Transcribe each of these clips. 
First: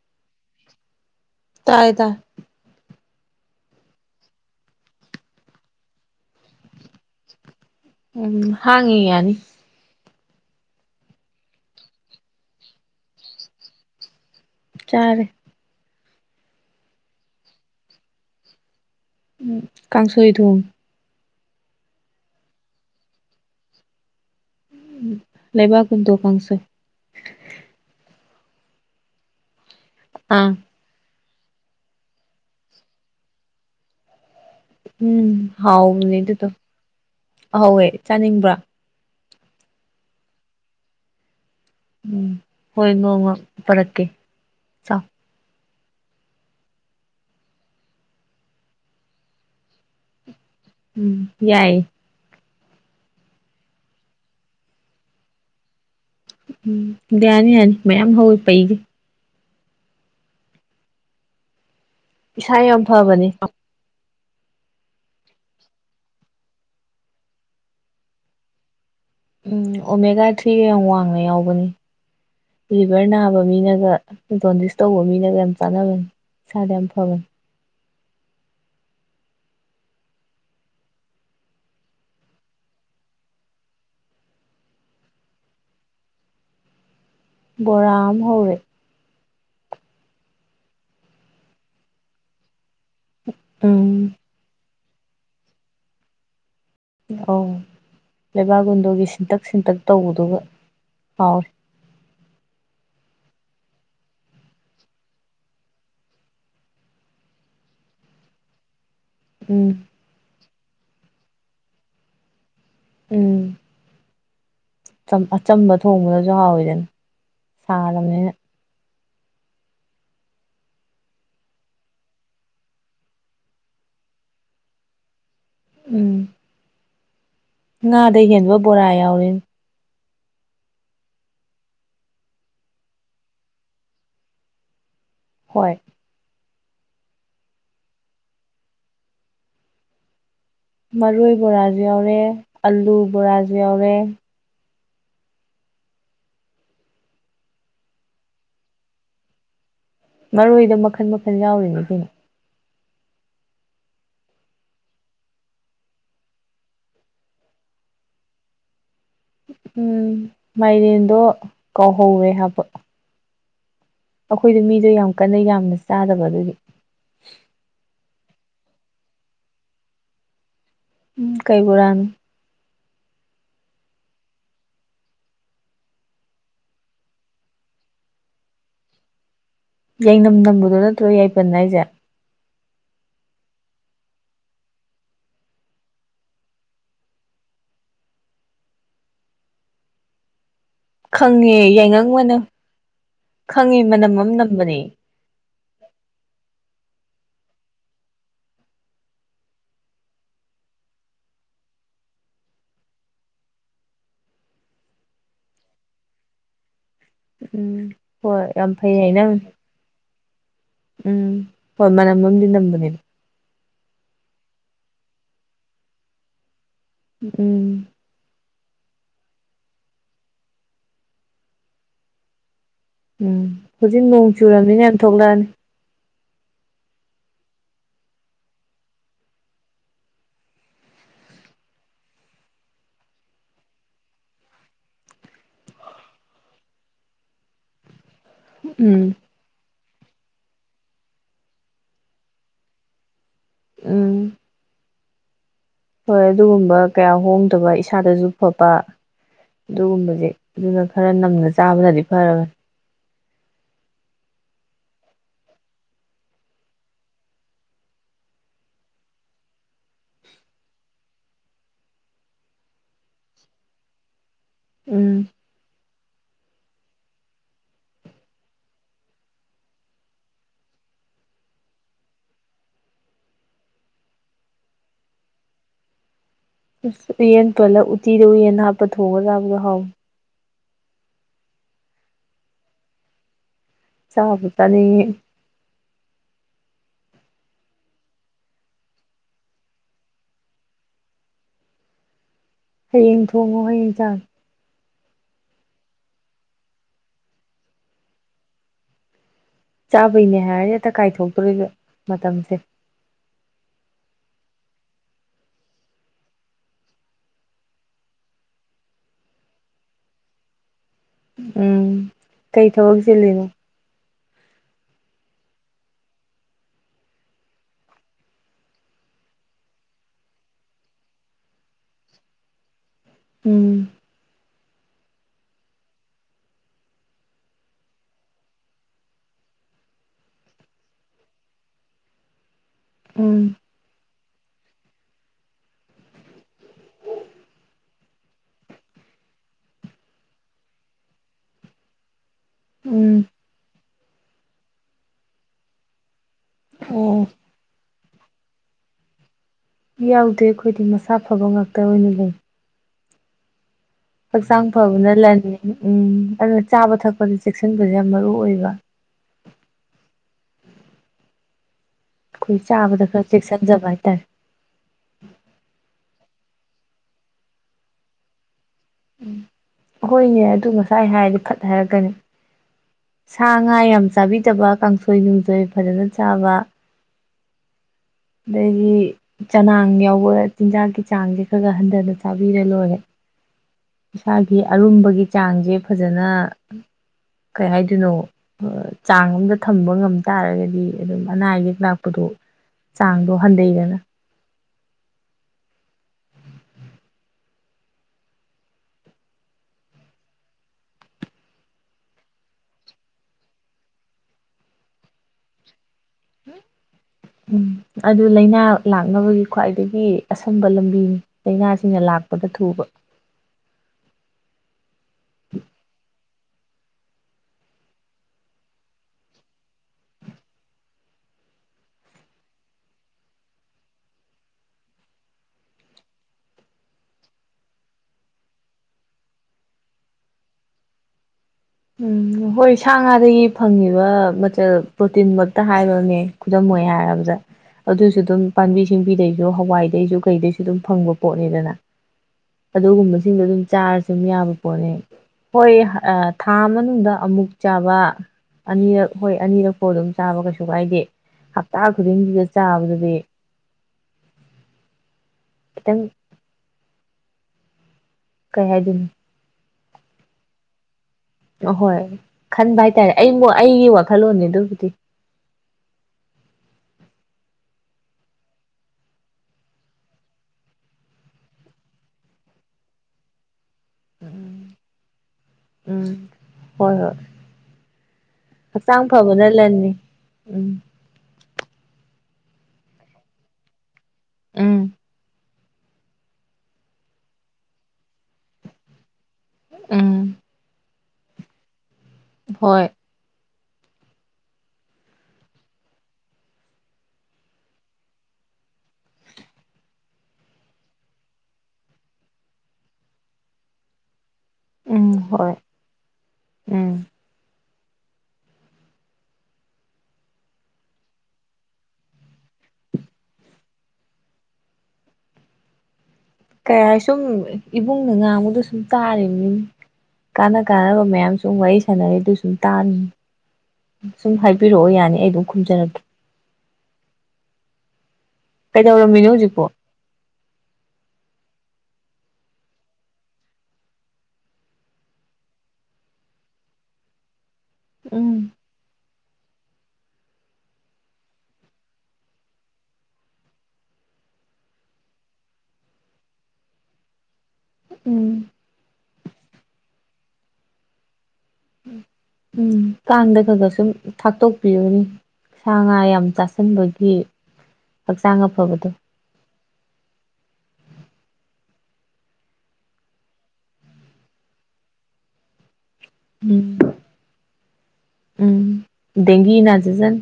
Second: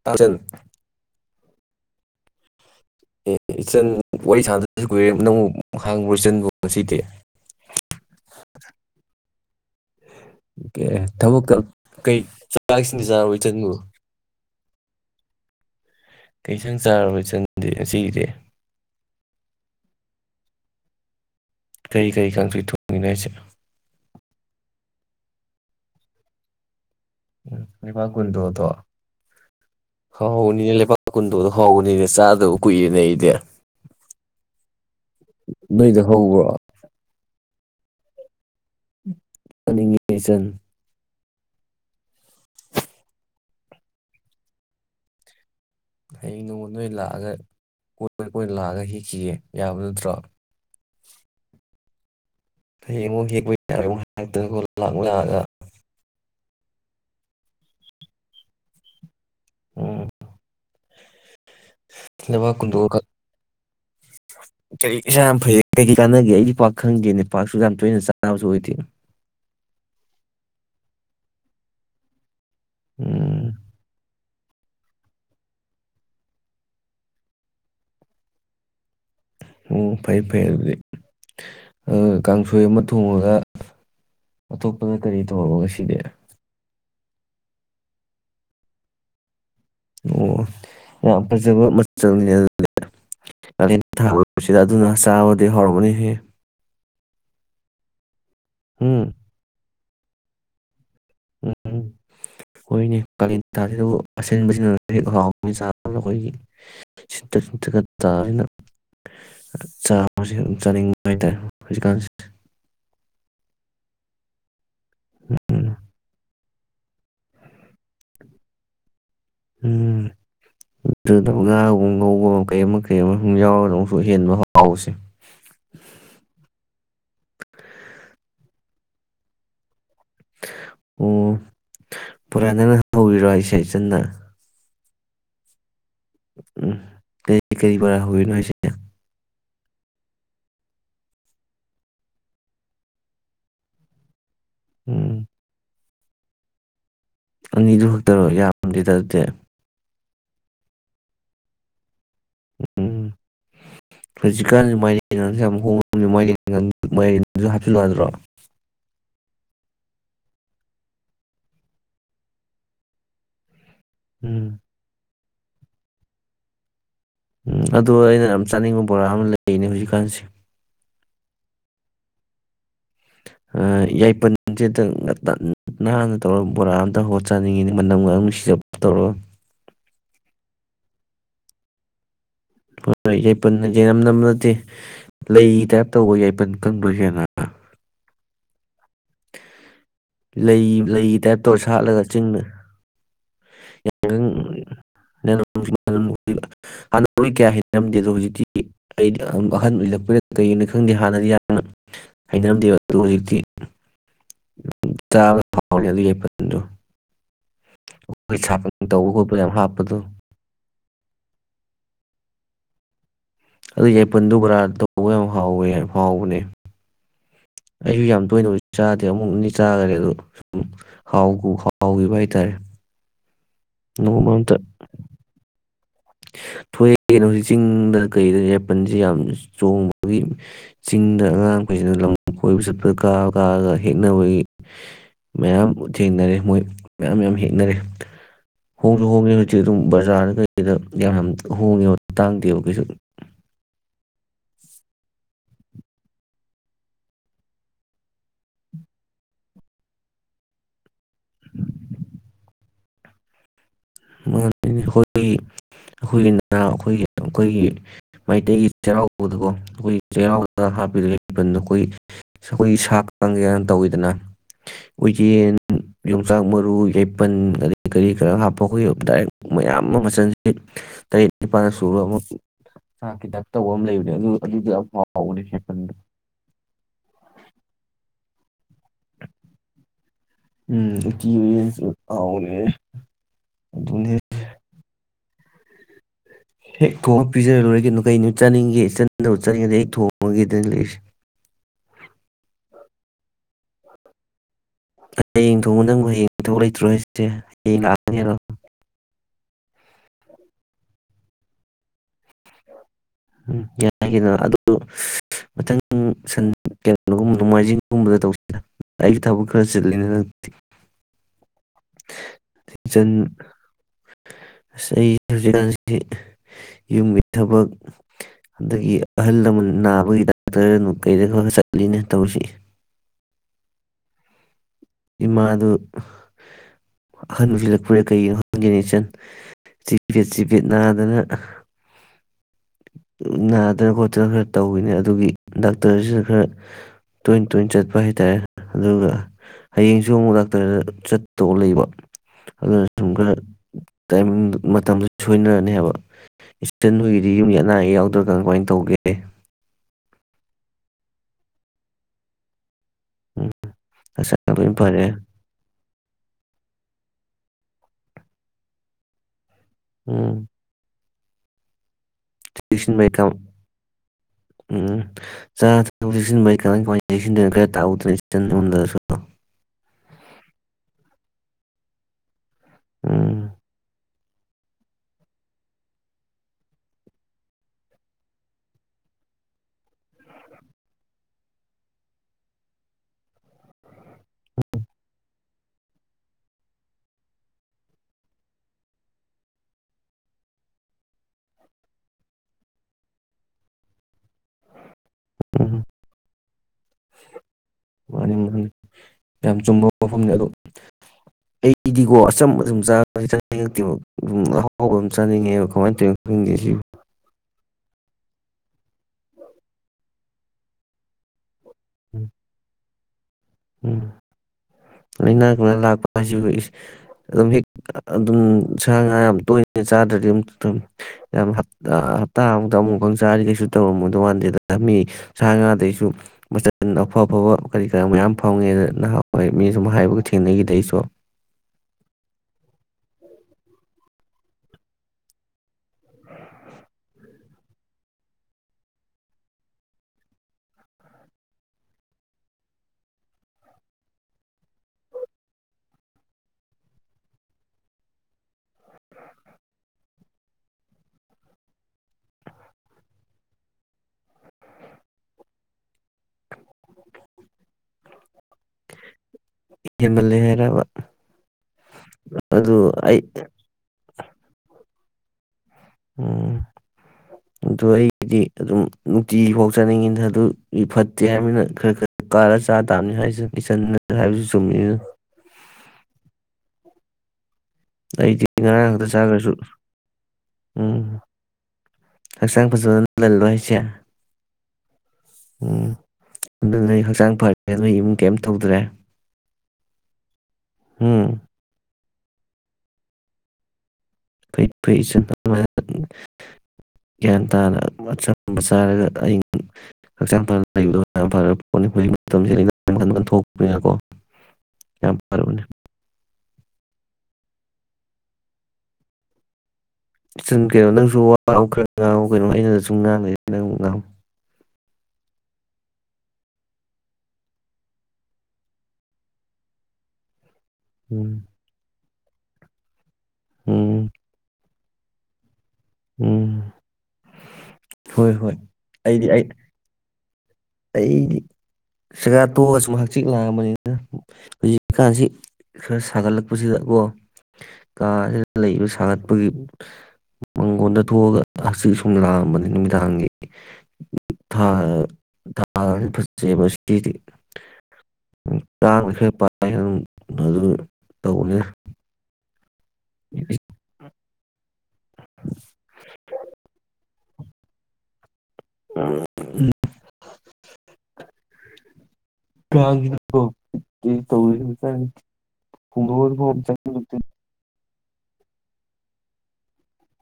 [inaudible] ꯇꯥꯏꯗ ꯑꯦ ꯏꯆꯟ ꯋꯥꯔꯤ ꯁꯥꯟꯗꯁꯨ ꯀꯨꯏꯔꯦ ꯅꯪ ꯍꯥꯡꯕ꯭ꯔꯣ ꯏꯆꯟꯕꯨ ꯉꯁꯤꯗꯤꯦ ꯎꯝ ꯍꯥꯡꯉꯤ ꯌꯥꯅꯤ ꯑꯣꯀꯦ ꯊꯕꯛꯇ ꯀꯩ ꯆꯥꯛꯁꯤꯡꯗ ꯆꯥꯔꯣꯏ ꯆꯟꯕꯣ ꯆꯔ ꯀꯩꯁꯪ ꯆꯥꯔꯕ ꯏ ꯆꯟꯗꯤꯦ ꯑꯁꯤ ꯁꯤꯗꯤ ꯎꯝ ꯀꯥꯡꯁꯣꯏ ꯊꯣꯡ ꯀꯩ ꯀꯔꯤ ꯀꯥꯡꯇ꯭ꯔꯤ ꯊꯣꯡꯉꯤꯅꯣ ꯑꯩꯁꯦ ꯎꯝ ꯂꯩꯕꯥꯛ ꯎꯗꯀꯁꯦ ꯎ ꯂꯩꯕꯒꯨꯟꯗꯗꯣ ꯍ ꯑꯥ ꯎꯅ ꯂꯩꯕꯥꯛ ꯆ ꯀꯨꯟꯗꯣꯗ ꯍꯧꯕꯅꯤꯅꯦ ꯆꯥꯗꯕ ꯀꯨꯏꯅꯦ ꯑꯩꯗꯤ ꯎꯝ ꯅꯣꯏꯗ ꯍꯥꯎꯕꯅꯦ ꯍꯧꯕ꯭ꯔꯣ ꯑꯗꯨꯗꯣꯍꯥꯎꯋꯦ ꯆꯥꯅꯤꯡꯕ꯭ꯔꯥ ꯅꯤꯡꯉꯁꯟ ꯎꯝ ꯍꯣꯏ ꯅꯣꯡꯃ ꯄꯔꯛꯀꯦ ꯆ ꯑꯩ ꯅꯣꯡꯉꯣꯟ ꯅꯣꯏ ꯂꯥꯛꯑꯒ ꯀꯣꯏ ꯀꯣꯏꯅ ꯂꯥꯛꯑꯒ ꯍꯦꯛꯈꯤꯒꯦ ꯌꯥꯕ ꯅꯠꯇ꯭ꯔꯣ ꯎꯝ ꯌꯥꯏꯌꯦ ꯍꯌꯦꯡꯉꯨꯛ ꯍꯦꯛꯄ ꯌꯥꯔꯣ ꯍꯥꯏꯗꯅꯣ ꯂꯥꯛ ꯂꯥꯛꯑꯒ ꯎꯝ ꯌꯥꯅꯤ ꯌꯥꯅꯤ ꯃꯌꯥꯝ ꯍꯧꯋꯏ ꯄꯩꯒꯦ ꯎꯝ ꯅꯩꯕꯥꯛ ꯏꯁꯥ ꯌꯥꯝ ꯀꯨꯟꯗꯣꯈꯛ ꯐꯕꯅꯦ ꯀꯔꯤ ꯏꯁꯥ ꯌꯥꯝ ꯐꯩ ꯀꯩ ꯀꯥꯟꯅꯒꯦ ꯑꯩꯗꯤ ꯄꯥꯛ ꯈꯪꯒꯦꯅꯦ ꯄꯥꯛꯁꯨ ꯌꯥꯝ ꯇꯣꯏꯅ ꯆꯥꯅꯕꯕꯁꯨ ꯑꯣꯏꯗꯦ ꯎꯝ ꯑꯣꯃꯦꯒꯥ ꯊ꯭ꯔꯤꯒ ꯌꯥꯝ ꯋꯥꯡꯅ ꯌꯥꯎꯕꯅꯤ ꯂꯤꯚꯔ ꯅꯥꯕ ꯎꯝ ꯃꯤꯅꯒ ꯖꯣꯟꯗꯤꯁ ꯇꯧꯕ ꯃꯤꯅꯒ ꯌꯥꯝ ꯆꯥꯟꯅꯕꯅꯤ ꯏꯁꯔꯗ ꯌꯥꯝ ꯐꯕꯅꯤ ꯎꯝ ꯐꯩ ꯐꯩ ꯑꯗꯨꯗꯤ ꯀꯥꯡꯁꯣꯏ ꯑꯃ ꯊꯣꯡꯉꯒ ꯑꯇꯣꯞꯄꯗ ꯀꯔꯤ ꯇꯧꯔꯕ ꯉꯁꯤꯗꯤ ꯕꯣꯔ ꯑꯃ ꯍꯧꯔꯦ ꯑꯣ ꯌꯥꯝ ꯐꯖꯕ ꯃꯆꯜꯅꯦ ꯑꯗꯨꯗꯤ ꯎꯝ ꯊꯕꯁꯤꯗ ꯑꯗꯨꯅ ꯆꯥꯕꯗꯤ ꯍꯧꯔꯝꯒꯅꯤꯍꯦ ꯑ ꯎꯝ ꯂꯩꯕꯥꯛꯀꯨꯟꯗꯣꯒꯤ ꯁꯤꯟꯇꯛ ꯁꯤꯟꯇꯛ ꯇꯧꯕꯗꯨꯒ ꯍꯥꯎ ꯎꯝ ꯍꯈꯣꯏꯅꯦ ꯀꯥꯂꯦꯜ ꯊꯥꯁꯤꯗꯕꯨ ꯑꯁꯤꯟꯕꯖꯤꯅ [unintelligible] ꯎꯝ [unintelligible] [unintelligible] ꯍꯥꯏꯇꯥꯔꯦ ꯍꯧꯖꯤꯛꯀꯥꯟꯁꯤ ꯎꯝ ꯑꯆꯝꯕ ꯄꯥꯜꯂꯝꯅꯦꯅ ꯎꯝ ꯑꯗꯨꯗ ꯉꯥꯒꯨꯝ ꯉꯧꯒꯨꯝꯕ ꯀꯩ ꯑꯃ ꯀꯩ ꯑꯃ ꯁꯨꯝ ꯌꯥꯎꯔꯒ ꯑꯃꯨꯛꯁꯨ ꯑꯍꯦꯟꯕ ꯍꯥꯎꯁꯦ ꯎꯝ ꯉꯥꯗꯩ ꯍꯦꯟꯕ ꯕꯣꯔꯥ ꯌꯥꯎꯔꯦ ꯑꯣ ꯄꯨꯔꯥ ꯅꯪꯅ ꯍꯧꯔꯤꯔ ꯑꯩꯁꯦ ꯏꯆꯟꯅ ꯍꯣꯏ ꯎꯝ ꯀꯔꯤ ꯀꯔꯤ ꯕꯣꯔ ꯍꯧꯔꯤꯅꯣ ꯍꯥꯏꯁꯦ ꯃꯔꯣꯏ ꯕꯣꯔꯥꯁꯨ ꯌꯥꯎꯔꯦ ꯑꯥꯂꯨ ꯕꯣꯔꯥꯁꯨ ꯌꯥꯎꯔꯦ ꯎꯝ ꯑꯅꯤꯗꯨ ꯈꯛꯇꯔꯣ ꯌꯥꯝꯗꯦꯗ ꯑꯗꯨꯗꯤ ꯃꯔꯣꯏꯗ ꯃꯈꯟ ꯃꯈꯟ ꯌꯥꯎꯔꯤꯅꯦ ꯀꯩꯅꯣ ꯎꯝ ꯍꯧꯖꯤꯛꯀꯥꯟ ꯃꯥꯏꯔꯦꯜ [unintelligible] ꯎꯝ ꯃꯥꯏꯔꯦꯟꯗꯣ ꯀꯧꯍꯧꯔꯦ ꯍꯥꯏꯕ ꯎꯝ ꯑꯩꯈꯣꯏꯗ ꯃꯤꯗꯣ ꯌꯥꯝ ꯀꯟꯅ ꯌꯥꯝꯅ ꯆꯥꯗꯕ ꯑꯗꯨꯗꯤ ꯎꯝ ꯑꯗꯣ ꯑꯩꯅ ꯌꯥꯝ ꯆꯥꯅꯤꯡꯕ ꯕꯣꯔꯥ ꯑꯃ ꯂꯩꯔꯤꯅꯦ ꯍꯧꯖꯤꯛꯀꯥꯟꯁꯦ ꯎꯝ ꯀꯩ ꯕꯣꯔꯥꯅꯣ ꯌꯥꯏꯄꯜꯁꯤꯗ ꯍꯥꯟꯟꯅ ꯇꯧꯔꯒ ꯕꯣꯔꯥ ꯑꯝꯇꯪ ꯍꯧꯣꯠ ꯆꯥꯅꯤꯡꯉꯤꯅꯤ ꯃꯅꯝꯒꯥꯡ ꯅꯨꯡꯁꯤꯖ ꯇꯧꯔꯛ ꯑꯣ ꯌꯥꯏꯅꯝ ꯅꯝꯕꯗꯣ ꯅꯠꯇ꯭ꯔꯣ ꯌꯥꯏꯄꯟꯅ ꯍꯥꯏꯁꯦ ꯍꯣꯏ ꯌꯥꯏꯄꯟꯅ ꯌꯦꯅꯝ ꯅꯝ ꯅꯠꯇꯦ ꯂꯩ ꯇꯥꯏꯞ ꯇꯧꯕ ꯌꯥꯏꯄꯜ ꯀꯪꯗꯣꯏꯁꯦꯅ ꯂꯩ ꯂꯩꯒꯤ ꯇꯥꯏꯞꯇꯧꯔ ꯁꯥꯠꯂꯒ ꯆꯤꯡꯅ ꯈꯪꯉꯤ ꯃꯅꯝ ꯑꯃ ꯅꯝꯕꯅꯦ ꯍꯥꯟꯅꯣꯏ ꯀꯌꯥ ꯍꯟꯅꯔꯝꯗꯦ ꯑꯗꯣ ꯍꯧꯖꯤꯛꯇꯤ ꯑꯩꯗꯤ ꯑꯍꯟ ꯑꯣꯏꯜꯂꯛꯄꯔ ꯀꯩꯒꯤꯅꯣ ꯈꯪꯗꯦ ꯍꯥꯟꯅꯗꯤ ꯌꯥꯔꯅ ꯍꯥꯏꯅꯝꯗꯦꯕ ꯑꯗꯨ ꯍꯧꯖꯤꯛꯇꯤ ꯆꯥꯕ ꯐꯥꯎꯦ ꯑꯗꯨ ꯌꯥꯏꯄꯜꯗꯣ ꯎꯝ ꯍꯣꯏ ꯌꯥꯝ ꯇꯧꯕ ꯐꯩꯌꯦ ꯈꯣꯠꯄ ꯅꯪ ꯌꯥꯝ ꯍꯥꯞꯄꯗꯣ ꯎꯝ ꯍꯣꯏ ꯃꯅꯝ ꯑꯃꯗꯤ ꯅꯝꯕꯅꯦꯕ ꯑꯗꯨ ꯌꯥꯄꯟꯗꯨ ꯔꯥ ꯇꯧꯕ ꯌꯥꯝ ꯍꯥꯎꯋꯦ ꯍꯥꯎꯕꯅꯦ ꯎꯝ ꯑꯩꯁꯨ ꯌꯥꯝ ꯇꯣꯏꯅꯕꯨ ꯆꯥꯗꯦ ꯑꯃꯨꯛ ꯑꯅꯤ ꯆꯥꯈꯔꯦ ꯑꯗꯣ ꯁꯨꯝ ꯍꯥꯎ ꯍꯥꯎꯈꯤꯕ ꯍꯥꯏꯇꯥꯔꯦ ꯎꯝ ꯍꯧꯖꯤꯛ ꯅꯣꯡ ꯅꯣꯡꯃ ꯆꯨꯨꯔꯔꯕꯅꯤꯅ ꯌꯥꯝ ꯊꯣꯛꯂꯛꯑꯅꯤ ꯊꯣꯛꯑꯒꯦꯅ ꯍꯧꯖꯤꯛ ꯆꯤꯡꯗ ꯀꯩꯗ ꯌꯥꯏꯄꯜꯁꯤ ꯌꯥꯝ ꯆꯣꯡꯕꯒꯤ ꯆꯤꯡꯗ ꯑꯉꯥꯡꯈꯩꯁꯤꯅ ꯂꯝ ꯀꯣꯏꯕ ꯆꯠꯄꯗ ꯀꯥꯔ ꯀꯥꯔꯒ ꯍꯦꯛꯅꯕꯒꯤ ꯃꯌꯥꯝ ꯊꯦꯡꯅꯔꯦ ꯃꯣꯏ ꯃꯌꯥꯝ ꯃꯌꯥꯝ ꯍꯦꯛꯅꯔꯦ ꯎꯝ ꯍꯣꯡꯁꯨ ꯍꯣꯡꯉꯦ ꯍꯧꯖꯤꯛ ꯑꯗꯨꯝ ꯕꯖꯥꯔꯅ ꯀꯩꯗ ꯌꯥꯝ ꯌꯥꯝ ꯍꯣꯡꯉꯦꯕ ꯇꯥꯡꯗꯦꯕ ꯀꯩꯁꯨ ꯎꯝ ꯍꯣꯏ ꯑꯗꯨꯒꯨꯝꯕ ꯀꯌꯥ ꯍꯣꯡꯗꯕ ꯏꯁꯥꯗꯁꯨ ꯐꯕ ꯑꯗꯨꯒꯨꯝꯕꯁꯦ ꯑꯗꯨꯅ ꯈꯔ ꯅꯝꯅ ꯆꯥꯕꯅꯗꯤ ꯐꯔꯕꯟ [unintelligible] ꯑꯩꯈꯣꯏꯒꯤ ꯑꯩꯈꯣꯏꯒꯤ ꯅ ꯑꯩꯈꯣꯏꯒꯤ ꯑꯩꯈꯣꯏꯒꯤ ꯃꯩꯇꯩꯒꯤ ꯆꯩꯔꯥꯎꯕꯗꯀꯣ ꯑꯩꯈꯣꯏ ꯆꯩꯔꯥꯎꯗ ꯍꯥꯞꯄꯤ [unintelligible] ꯑꯩꯈꯣꯏ ꯑꯩꯈꯣꯏ ꯁꯥ ꯀꯪꯒꯦꯅ ꯇꯧꯋꯤꯗꯅ ꯎꯝ ꯎꯆꯌꯦꯟ ꯌꯣꯡꯆꯥꯛ ꯃꯔꯨ ꯌꯥꯏꯄꯜ ꯑꯗꯩ ꯀꯔꯤ ꯈꯔ ꯍꯥꯞꯄ ꯑꯈꯣꯏꯒꯤ ꯗꯥꯏꯔꯦꯛ ꯃꯌꯥꯝ ꯑꯃ ꯃꯆꯜꯁꯤ ꯇꯔꯦꯠ ꯅꯤꯄꯥꯜꯗ ꯁꯨꯔꯣ ꯑꯃꯨꯛ ꯆꯥꯛ ꯍꯈꯤꯇꯥꯛ ꯇꯧꯕ ꯑꯃ ꯂꯩꯕꯅꯦ ꯑꯗꯨ ꯑꯗꯨꯗ ꯌꯥꯝ ꯍꯥꯎꯕꯅꯦ ꯁꯦꯄꯜ ꯑꯁ ꯎꯌꯦꯟ ꯄꯜꯂ ꯎꯇꯤꯗ ꯎꯌꯦꯟ ꯍꯥꯞꯄ ꯊꯣꯡꯉꯒ ꯆꯥꯕꯗꯣ ꯍꯥꯎꯋ ꯎꯝ ꯎꯇꯤ ꯎꯌꯦꯟ [unintelligible] [unintelligible] ꯍꯦꯛ ꯊꯣꯡꯉ ꯄꯤꯖꯔ ꯂꯣꯏꯔꯒꯦꯅꯨ ꯀꯩꯅꯣ ꯆꯥꯅꯤꯡꯒꯦ ꯆꯗꯕ ꯆꯠꯅꯤꯡꯉꯗꯤ ꯑꯩ ꯊꯣꯡꯉꯒꯦꯗꯅ ꯂꯩꯔꯤꯁꯦ ꯍꯌꯦꯡ ꯊꯣꯡꯉꯣ ꯍꯌꯦꯡꯁꯥꯡ ꯍꯌꯦꯡ ꯊꯣꯡꯉ ꯅꯪꯕꯨ ꯍꯌꯦꯡꯊꯣꯛ ꯂꯩꯇ꯭ꯔꯣ ꯍꯥꯏꯁꯦ ꯍꯌꯦꯡ ꯂꯥꯛ [unintelligible] ꯆꯥꯕꯩꯅꯦ ꯍꯥꯏꯔꯗꯤ ꯑꯇ ꯀꯥꯏꯊꯣꯛꯇꯣꯔꯤꯕ ꯃꯇꯝꯁꯦ ꯎꯝ ꯌꯥꯏꯒꯤꯅ ꯑꯗꯨ ꯃꯊꯪ ꯁꯟ ꯀꯨꯝꯕ ꯅꯣꯡꯃꯥꯏꯖꯤꯡꯒꯨꯝꯕꯗ ꯇꯧꯁꯤ ꯑꯩꯒꯤ ꯊꯕꯛ ꯈꯔ ꯆꯠꯂꯤꯅꯤ ꯎꯝ ꯀꯩ ꯊꯕꯛ ꯀꯤꯆꯟ ꯆꯤꯜꯂꯤꯅꯣ ꯑꯁ ꯑꯩ ꯍꯧꯖꯤꯛꯀꯥꯟꯁꯤꯗꯤ ꯌꯨꯝꯒꯤ ꯊꯕꯛ ꯑꯗꯒꯤ ꯑꯍꯜ ꯂꯃꯟ ꯅꯥꯕꯒꯤ ꯗꯥꯛꯇꯔ ꯀꯩꯗꯅꯣ ꯈꯔ ꯆꯠꯂꯤꯅꯦ ꯆꯠꯂꯤꯅꯦ ꯎꯝ ꯏꯃꯥꯗꯨ ꯑꯍꯟ ꯑꯣꯏꯁꯤꯜꯂꯛꯄꯨꯔ ꯀꯩꯒꯤꯅꯦ [unintelligible] ꯆꯤꯄꯦꯠ ꯆꯤꯕꯦꯠ ꯅꯥꯗꯅ ꯎꯝ ꯅꯥꯗꯅ ꯈꯣꯠꯇꯅ ꯈꯔ ꯇꯧꯋꯤꯅꯦ ꯑꯗꯨꯒꯤ ꯗꯥꯛꯇꯔꯁꯤꯅ ꯈꯔ ꯇꯣꯏ ꯇꯣꯏ ꯆꯠꯄ ꯍꯥꯏꯇꯥꯔꯦ ꯑꯗꯨꯒ ꯍꯌꯦꯡꯁꯨ ꯑꯃꯨꯛ ꯗꯥꯛꯇꯔꯗ ꯆꯠꯇꯧ ꯂꯩꯕ ꯑꯗꯨꯅ ꯁꯨꯝ ꯎꯝ ꯈꯔ ꯇꯥꯏꯃꯤꯡ ꯃꯇꯝꯗꯨ ꯁꯣꯏꯅꯔꯅꯦꯕ ꯏꯁꯇ ꯑꯣ [unintelligible] ꯁꯤ ꯌꯨꯝꯒꯤ ꯑꯅꯥ ꯑꯌꯦꯛ ꯌꯥꯎꯗ꯭ꯔꯀ ꯀꯃꯥꯏꯅ ꯇꯧꯒꯦ ꯌꯥꯎꯗꯦ ꯑꯩꯈꯣꯏꯗꯤ ꯃꯁꯥ ꯐꯕ ꯉꯥꯛꯇ ꯑꯣꯏꯅ ꯂꯩ ꯎꯝ ꯍꯛꯆꯥꯡ ꯂꯣꯏ ꯐꯔꯦ ꯐꯕꯅ ꯂꯟꯅꯤ ꯎꯝ ꯑꯗꯨꯅ ꯆꯥꯕ ꯊꯛꯄꯗ ꯆꯦꯛꯁꯤꯟꯕꯁꯦ ꯌꯥꯝ ꯃꯔꯨ ꯑꯣꯏꯕ ꯎꯝ ꯑꯩꯈꯣꯏ ꯆꯥꯕꯗ ꯈꯔ ꯆꯦꯛꯁꯤꯟꯖꯕ ꯍꯥꯏꯇꯥꯔꯦ [unintelligible] ꯎꯝ ꯆꯥ ꯊ ꯆꯦꯛꯁꯤꯟꯕꯩ ꯀꯃꯥꯏ ꯀꯃꯥꯏ ꯆꯦꯛꯁꯤꯟꯗꯣ [unintelligible] ꯍꯣꯏꯅꯦ ꯑꯗꯨ ꯉꯁꯥꯏ ꯍꯥꯏꯔꯗꯤ ꯐꯠ ꯍꯥꯏꯔꯛꯀꯅꯤ ꯎꯝ ꯁꯥ ꯉꯥ ꯌꯥꯝ ꯆꯥꯕꯤꯗꯕ ꯀꯥꯡꯁꯣꯏ ꯅꯨꯡꯁꯣꯏ ꯐꯖꯅ ꯆꯥꯕ ꯑꯗꯩꯩꯗꯤ ꯆꯅꯥꯡ ꯌꯥꯎꯕ ꯆꯤꯟꯖꯥꯛꯀꯤ ꯆꯥꯡꯁꯦ ꯈꯔ ꯈꯔ ꯍꯟꯗꯅ ꯆꯥꯕꯤꯔ ꯂꯣꯏꯔꯦ ꯏꯁꯥꯒꯤ ꯑꯔꯨꯝꯕꯒꯤ ꯆꯥꯡꯁꯦ ꯐꯖꯅ ꯀꯩ ꯍꯥꯏꯗꯣꯏꯅꯣ ꯆꯥꯡ ꯑꯝꯗ ꯊꯝꯕ ꯉꯝ ꯇꯥꯔꯒꯗꯤ ꯑꯗꯨꯝ ꯑꯅꯥ ꯑꯌꯦꯛ ꯂꯥꯛꯄꯗꯣ ꯆꯥꯡꯗꯣ ꯍꯟꯗꯩꯩꯒꯅ ꯎꯝ ꯃꯥꯅꯤ ꯃꯥꯅꯤ ꯌꯥꯝ ꯆꯨꯝꯕ ꯋꯥꯐꯝꯅꯦ ꯑꯗꯨ ꯑꯩꯗꯤꯀꯣ ꯑꯆꯝ ꯆꯥ ꯆꯥꯅꯤꯡꯉꯛꯇꯦꯕ ꯑꯗꯨꯝ ꯑꯍꯥꯎꯕ ꯑꯗꯨꯝ ꯆꯥꯅꯤꯡꯉꯦꯕ ꯀꯃꯥꯏꯅ ꯇꯧꯔꯤꯅ [unintelligible] ꯎꯝ ꯑꯗꯨ ꯂꯥꯏꯅꯥ ꯂꯥꯛꯅꯕꯒꯤ ꯈ꯭ꯋꯥꯏꯗꯒꯤ ꯑꯁꯝꯕ ꯂꯝꯕꯤꯅꯤ ꯂꯥꯏꯅꯥꯁꯤꯡꯅ ꯎꯝ ꯂꯥꯛꯄꯗ ꯊꯨꯕ ꯎꯝ ꯂꯥꯏꯅꯥ ꯈꯨꯨꯅꯥ ꯂꯥꯛꯄ ꯍꯥꯏꯁꯤ ꯑꯗꯨꯝ ꯍꯦꯛ ꯑꯗꯨꯝ ꯁꯥ ꯉꯥ ꯌꯥꯝ ꯇꯣꯏꯅ ꯆꯥꯗ꯭ꯔꯗꯤ ꯑꯃꯝꯝ ꯌꯥꯝ ꯍꯞꯇꯥ ꯑꯃꯨꯛꯇ ꯑꯃꯨꯛꯀꯪ ꯆꯥꯔꯤ ꯀꯩꯁꯨ ꯇꯧꯔꯝꯃꯣꯏꯗꯧ ꯃꯥꯟꯗꯦꯗ ꯃꯤ ꯁꯥ ꯉꯥꯗꯒꯤꯩꯁꯨ ꯃꯆꯟ ꯑꯐ ꯑꯐꯕ ꯀꯔꯤ ꯀꯔꯥ ꯃꯌꯥꯝ ꯐꯪꯉꯦꯗ ꯅꯍꯥꯟꯋꯥꯏ ꯃꯤꯁꯨ ꯍꯥꯏꯕꯒ ꯊꯦꯡꯅꯈꯤꯗꯩꯁꯨ ꯎꯝ ꯍꯣꯏ ꯁꯥ ꯉꯥꯗꯒꯤ ꯐꯪꯉꯤꯕ ꯃꯆꯜ ꯄ꯭ꯔꯣꯇꯤꯟꯃꯛꯇ ꯍꯥꯏꯕꯅꯦ ꯈꯨꯗꯝ ꯑꯣꯏꯅ ꯍꯥꯏꯔꯕꯗ ꯑꯗꯨꯁꯨ ꯑꯗꯨꯝ ꯄꯥꯝꯕꯤ ꯁꯤꯡꯕꯤꯗꯩꯁꯨ ꯍꯋꯥꯏꯗꯩꯁꯨ ꯀꯩꯗꯩꯁꯨ ꯑꯗꯨꯝ ꯐꯪꯕ ꯄꯣꯠꯅꯤꯗꯅ ꯑꯗꯨꯒꯨꯝꯕꯁꯤꯡꯗꯣ ꯑꯗꯨꯝ ꯆꯥꯔꯁꯨ ꯑꯗꯨꯝ ꯌꯥꯕ ꯄꯣꯠꯅꯦ ꯍꯣꯏ ꯊꯥ ꯃꯅꯨꯡꯗ ꯑꯃꯨꯛ ꯆꯥꯕ ꯑꯅꯤꯔꯛ ꯍꯣꯏ ꯑꯅꯤꯔꯛꯐꯥꯎ ꯑꯗꯨꯝ ꯆꯥꯕ ꯀꯩꯁꯨ ꯀꯥꯏꯗꯦ ꯍꯞꯇꯥ ꯈꯨꯗꯤꯡꯒꯤꯗ ꯆꯥꯕꯗꯗꯤ [unintelligible] ꯈꯤꯇꯪ ꯀꯌꯥ ꯍꯥꯏ ꯑꯗꯨꯅꯤ ꯍꯦꯟꯒꯜꯂ ꯍꯥꯏꯔꯕ ꯑꯍꯣꯏ ꯈꯟꯕ ꯍꯥꯏꯇꯥꯔꯦ ꯑꯩ ꯑꯩꯒꯤ ꯋꯥꯈꯜꯂꯣꯟꯅꯦ ꯑꯗꯨꯕꯨꯗꯤ ꯎꯝ ꯑꯗꯨꯗ ꯑꯩꯗꯤ ꯑꯗꯨꯝ ꯅꯨꯡꯇꯤ ꯐꯥꯎ ꯆꯠꯅꯤꯡꯉꯤꯗ ꯑꯗꯨꯒꯤ ꯐꯠꯇꯦ ꯍꯥꯏꯕꯅꯤꯅ ꯈꯔ ꯈꯔ ꯀꯥꯔ ꯆꯥ ꯇꯥꯕꯅꯤ ꯍꯥꯏ ꯄ ꯍꯥꯏꯕꯁꯨ ꯎꯝ ꯆꯨꯝꯃꯤꯌꯨ ꯎꯝ ꯍꯣꯏ ꯍꯣꯏ ꯑꯩꯗꯤ ꯉꯔꯥꯡ ꯍꯛꯆꯥꯡ ꯈꯛꯇ ꯐꯕꯅ ꯆꯥꯈ꯭ꯔꯁꯨ ꯂꯟꯅꯤ ꯎꯝ ꯍꯛꯆꯥꯡ ꯐꯖꯅ ꯂꯜꯂꯣ ꯍꯥꯏꯁꯦ ꯎꯝ ꯎꯝ ꯑꯗꯨ ꯅꯣꯏ ꯍꯛꯆꯥꯡ ꯐꯔꯦ ꯅꯣꯏ ꯏꯃꯨꯡ ꯀꯩꯝ ꯇꯧꯗ꯭ꯔꯦ ꯎꯝ ꯎꯝ ꯍꯣꯏ ꯐꯩ ꯐꯩ ꯏꯆꯟ ꯑꯗꯨꯍꯥꯏꯅ ꯑꯗꯨꯝ ꯒ꯭ꯌꯥꯟ ꯇꯥꯅ ꯑꯆꯝꯕ ꯆꯥꯔꯒ ꯑꯩꯅ ꯍꯛꯆꯥꯡ ꯐꯅ ꯂꯩꯕꯗꯣ ꯌꯥꯝ ꯐꯔ ꯄꯣꯠꯅꯤꯒꯤ ꯃꯇꯝꯁꯦ ꯂꯩꯅ ꯃꯈꯜ ꯃꯈꯜ ꯊꯣꯛꯄꯅꯤꯅꯀꯣ ꯎꯝ ꯌꯥꯝ ꯍꯣꯏ ꯐꯔꯕꯅꯦ ꯎꯝ ꯁꯨꯝ ꯀꯩꯅꯣ ꯅꯪꯁꯨ ꯋꯥ ꯈꯔ ꯉꯥꯡꯉꯨ ꯀꯩꯅꯣ ꯑꯩꯅꯁꯨ ꯁꯨꯝ ꯉꯥꯡ ꯂꯩ ꯅꯪ ꯑꯃꯨꯛ ꯉꯥꯡꯉꯣ ꯀꯌꯥ ꯁꯨꯝ ꯏꯕꯨꯡꯅ ꯉꯥꯡꯕꯗꯣ ꯁꯨꯝ ꯇꯥꯔꯤꯕꯅꯤꯅ ꯀꯥꯟꯅ ꯀꯥꯟꯅꯕ ꯎꯝ ꯃꯌꯥꯝ ꯁꯨꯝ ꯋꯥꯔꯤ ꯁꯥꯟꯅꯔꯤꯗꯨ ꯁꯨꯝ ꯇꯥꯅꯤ ꯎꯝ ꯁꯨꯝ ꯄꯤꯔꯛꯑꯣ ꯌꯥꯅꯤ ꯑꯩ ꯑꯗꯨꯝ ꯈꯨꯝꯖꯔꯒꯦ ꯎꯝ ꯍꯣꯏ ꯍꯣꯏ ꯑꯩꯗꯤ ꯀꯩꯗꯧꯔꯝꯃꯤꯅꯣ ꯑꯩ ꯍꯧꯖꯤꯛꯄꯣ ꯑꯩꯗꯤ ꯆꯥꯛꯆꯥ ꯇꯣꯛꯑꯒ ꯁꯨꯝ ꯍꯛꯆꯤꯛ ꯂꯥꯡꯉꯝꯕꯅꯤꯗ ꯍꯧꯖꯤꯛ ꯀꯥꯟꯁꯤ ꯈꯔ ꯁꯥꯒꯠꯂꯛꯄꯁꯤꯗ ꯀꯣ ꯎꯝ ꯀꯥꯁꯤꯗ ꯂꯩꯕ ꯁꯥꯒꯠꯄꯒꯤ ꯃꯪꯒꯣꯟꯗ ꯊꯣꯛꯑꯒ ꯍꯥꯛꯆꯤꯛ ꯁꯨꯝ ꯂꯥꯛꯑꯝꯕꯅꯤ ꯅꯨꯃꯤꯗꯥꯡꯒꯤ ꯊꯥ ꯊꯥꯁꯦ ꯐꯥꯖꯩꯌꯦꯕ ꯉꯥꯁꯤꯗꯤ ꯎꯝ ꯇꯥꯡꯅ ꯈꯔ ꯄꯥꯏ ꯑꯗꯨ ꯑꯗꯨ ꯇꯧꯅꯤ ꯎꯝ ꯇꯥꯡꯗ ꯈꯥꯒ ꯈꯥꯒ ꯁꯨꯝ ꯊꯥꯛꯇꯣꯛ ꯄꯤꯌꯨꯅꯤ ꯁꯥ ꯉꯥ ꯌꯥꯝ ꯆꯥꯁꯤꯟꯕꯒꯤ ꯍꯛꯆꯥꯡ ꯑꯐꯥꯕꯗꯣ ꯑ ꯎꯝ ꯀꯥꯡ ꯒꯅꯤꯀꯣ ꯑꯗꯨꯝ ꯅꯣꯏꯔꯣꯝ ꯎꯝ ꯆꯪꯉꯦ ꯎꯝ ꯗꯦꯡꯒꯤ ꯅꯖꯥꯖꯟ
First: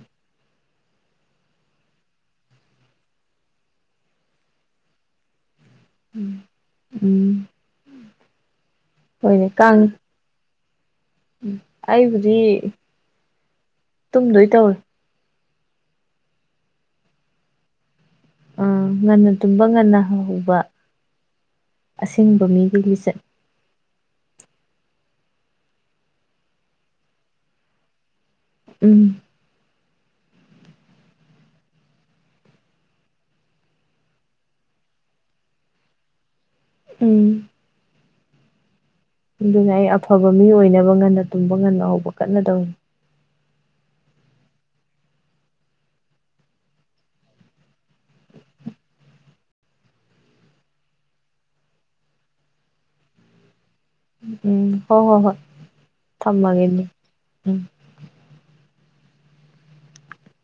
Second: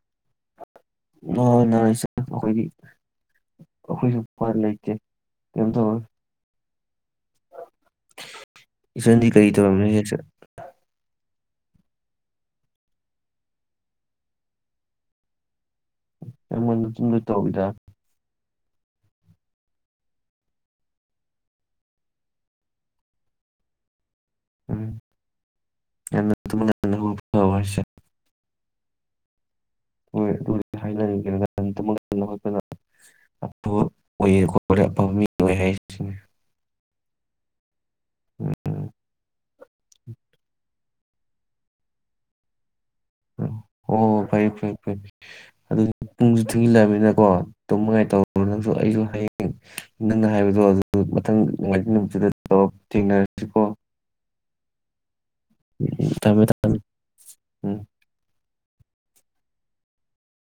ꯅꯨꯡꯉꯥꯏ ꯅꯨꯡꯉꯥꯏ ꯑꯩꯈꯣꯏꯗꯤ ꯑꯩꯈꯣꯏꯁꯨ ꯐ ꯂꯩꯇꯦ ꯀꯩꯝ ꯊꯣꯛꯑꯣꯏ ꯎ ꯎꯝ ꯏꯆꯟꯗꯤ ꯀꯔꯤ ꯇꯧꯔꯝꯃꯤꯅꯣ ꯍꯧꯖꯤꯛꯁꯦ ꯎ ꯑꯩꯕꯨꯗꯤ ꯇꯨꯝꯗꯣꯏ ꯇꯧꯔꯤ ꯌꯥꯝ ꯉꯟꯅ ꯇꯨꯝꯗꯨꯏ ꯇꯧꯋꯤꯗ ꯑꯥ ꯉꯟꯅ ꯇꯨꯝꯕ ꯉꯟꯅ ꯍꯧꯕ ꯑꯁꯦꯡꯕ ꯃꯤꯒꯤ ꯂꯤꯆꯠꯅꯤ ꯎꯝ ꯌꯥꯝꯅ ꯇꯨꯝꯕ ꯉꯟꯅ ꯍꯧꯒꯠꯄ ꯐꯕ ꯍꯥꯏꯁꯦ ꯎꯝ ꯍꯣꯏ ꯑꯗꯨ ꯍꯥꯏꯅꯔꯤꯝꯅꯤ ꯀꯩꯅꯣꯅꯦ ꯉꯟꯅ ꯇꯨꯝꯕ ꯉꯟꯅ ꯍꯧꯒꯠꯄ ꯑ ꯑꯣꯏꯌꯦ ꯈꯣꯠꯂꯦ ꯑꯐꯥꯕ ꯃꯤ ꯑꯣꯏ ꯍꯥꯏꯁꯤꯅꯤ ꯎꯝ ꯎꯝ ꯑꯗꯨꯅꯦ ꯑꯩ ꯑꯐꯕ ꯃꯤ ꯑꯣꯏꯅꯕ ꯉꯟꯅ ꯇꯨꯝꯕ ꯉꯟꯅ ꯍꯧꯕ ꯀꯟꯅꯇꯧꯔꯤ ꯑꯣ ꯐꯩ ꯐꯩ ꯐꯩ ꯑꯗꯨ ꯄꯨꯡꯁꯨ ꯊꯦꯡꯖꯤꯜꯂꯛꯕꯅꯤꯀꯣ ꯇꯨꯝꯅꯤꯉꯥꯏ ꯇꯧꯔꯣ ꯅꯪꯁꯨ ꯑꯩꯁꯨ ꯍꯌꯦꯡ ꯅꯪꯅ ꯍꯥꯏꯕꯗꯣ ꯑꯗꯨ ꯃꯊꯪ ꯅꯣꯡꯃꯥꯏꯖꯤꯡ ꯅꯨꯃꯤꯠꯇꯨꯗ ꯇꯧꯔ ꯊꯦꯡꯅꯥꯔꯁꯤꯀꯣ ꯎꯝ ꯍꯣꯏ ꯍꯣꯏ ꯍꯣꯏ ꯊꯝꯃꯦ ꯊꯝꯃꯦ ꯊꯝꯃꯒꯦꯅꯦ ꯎꯝ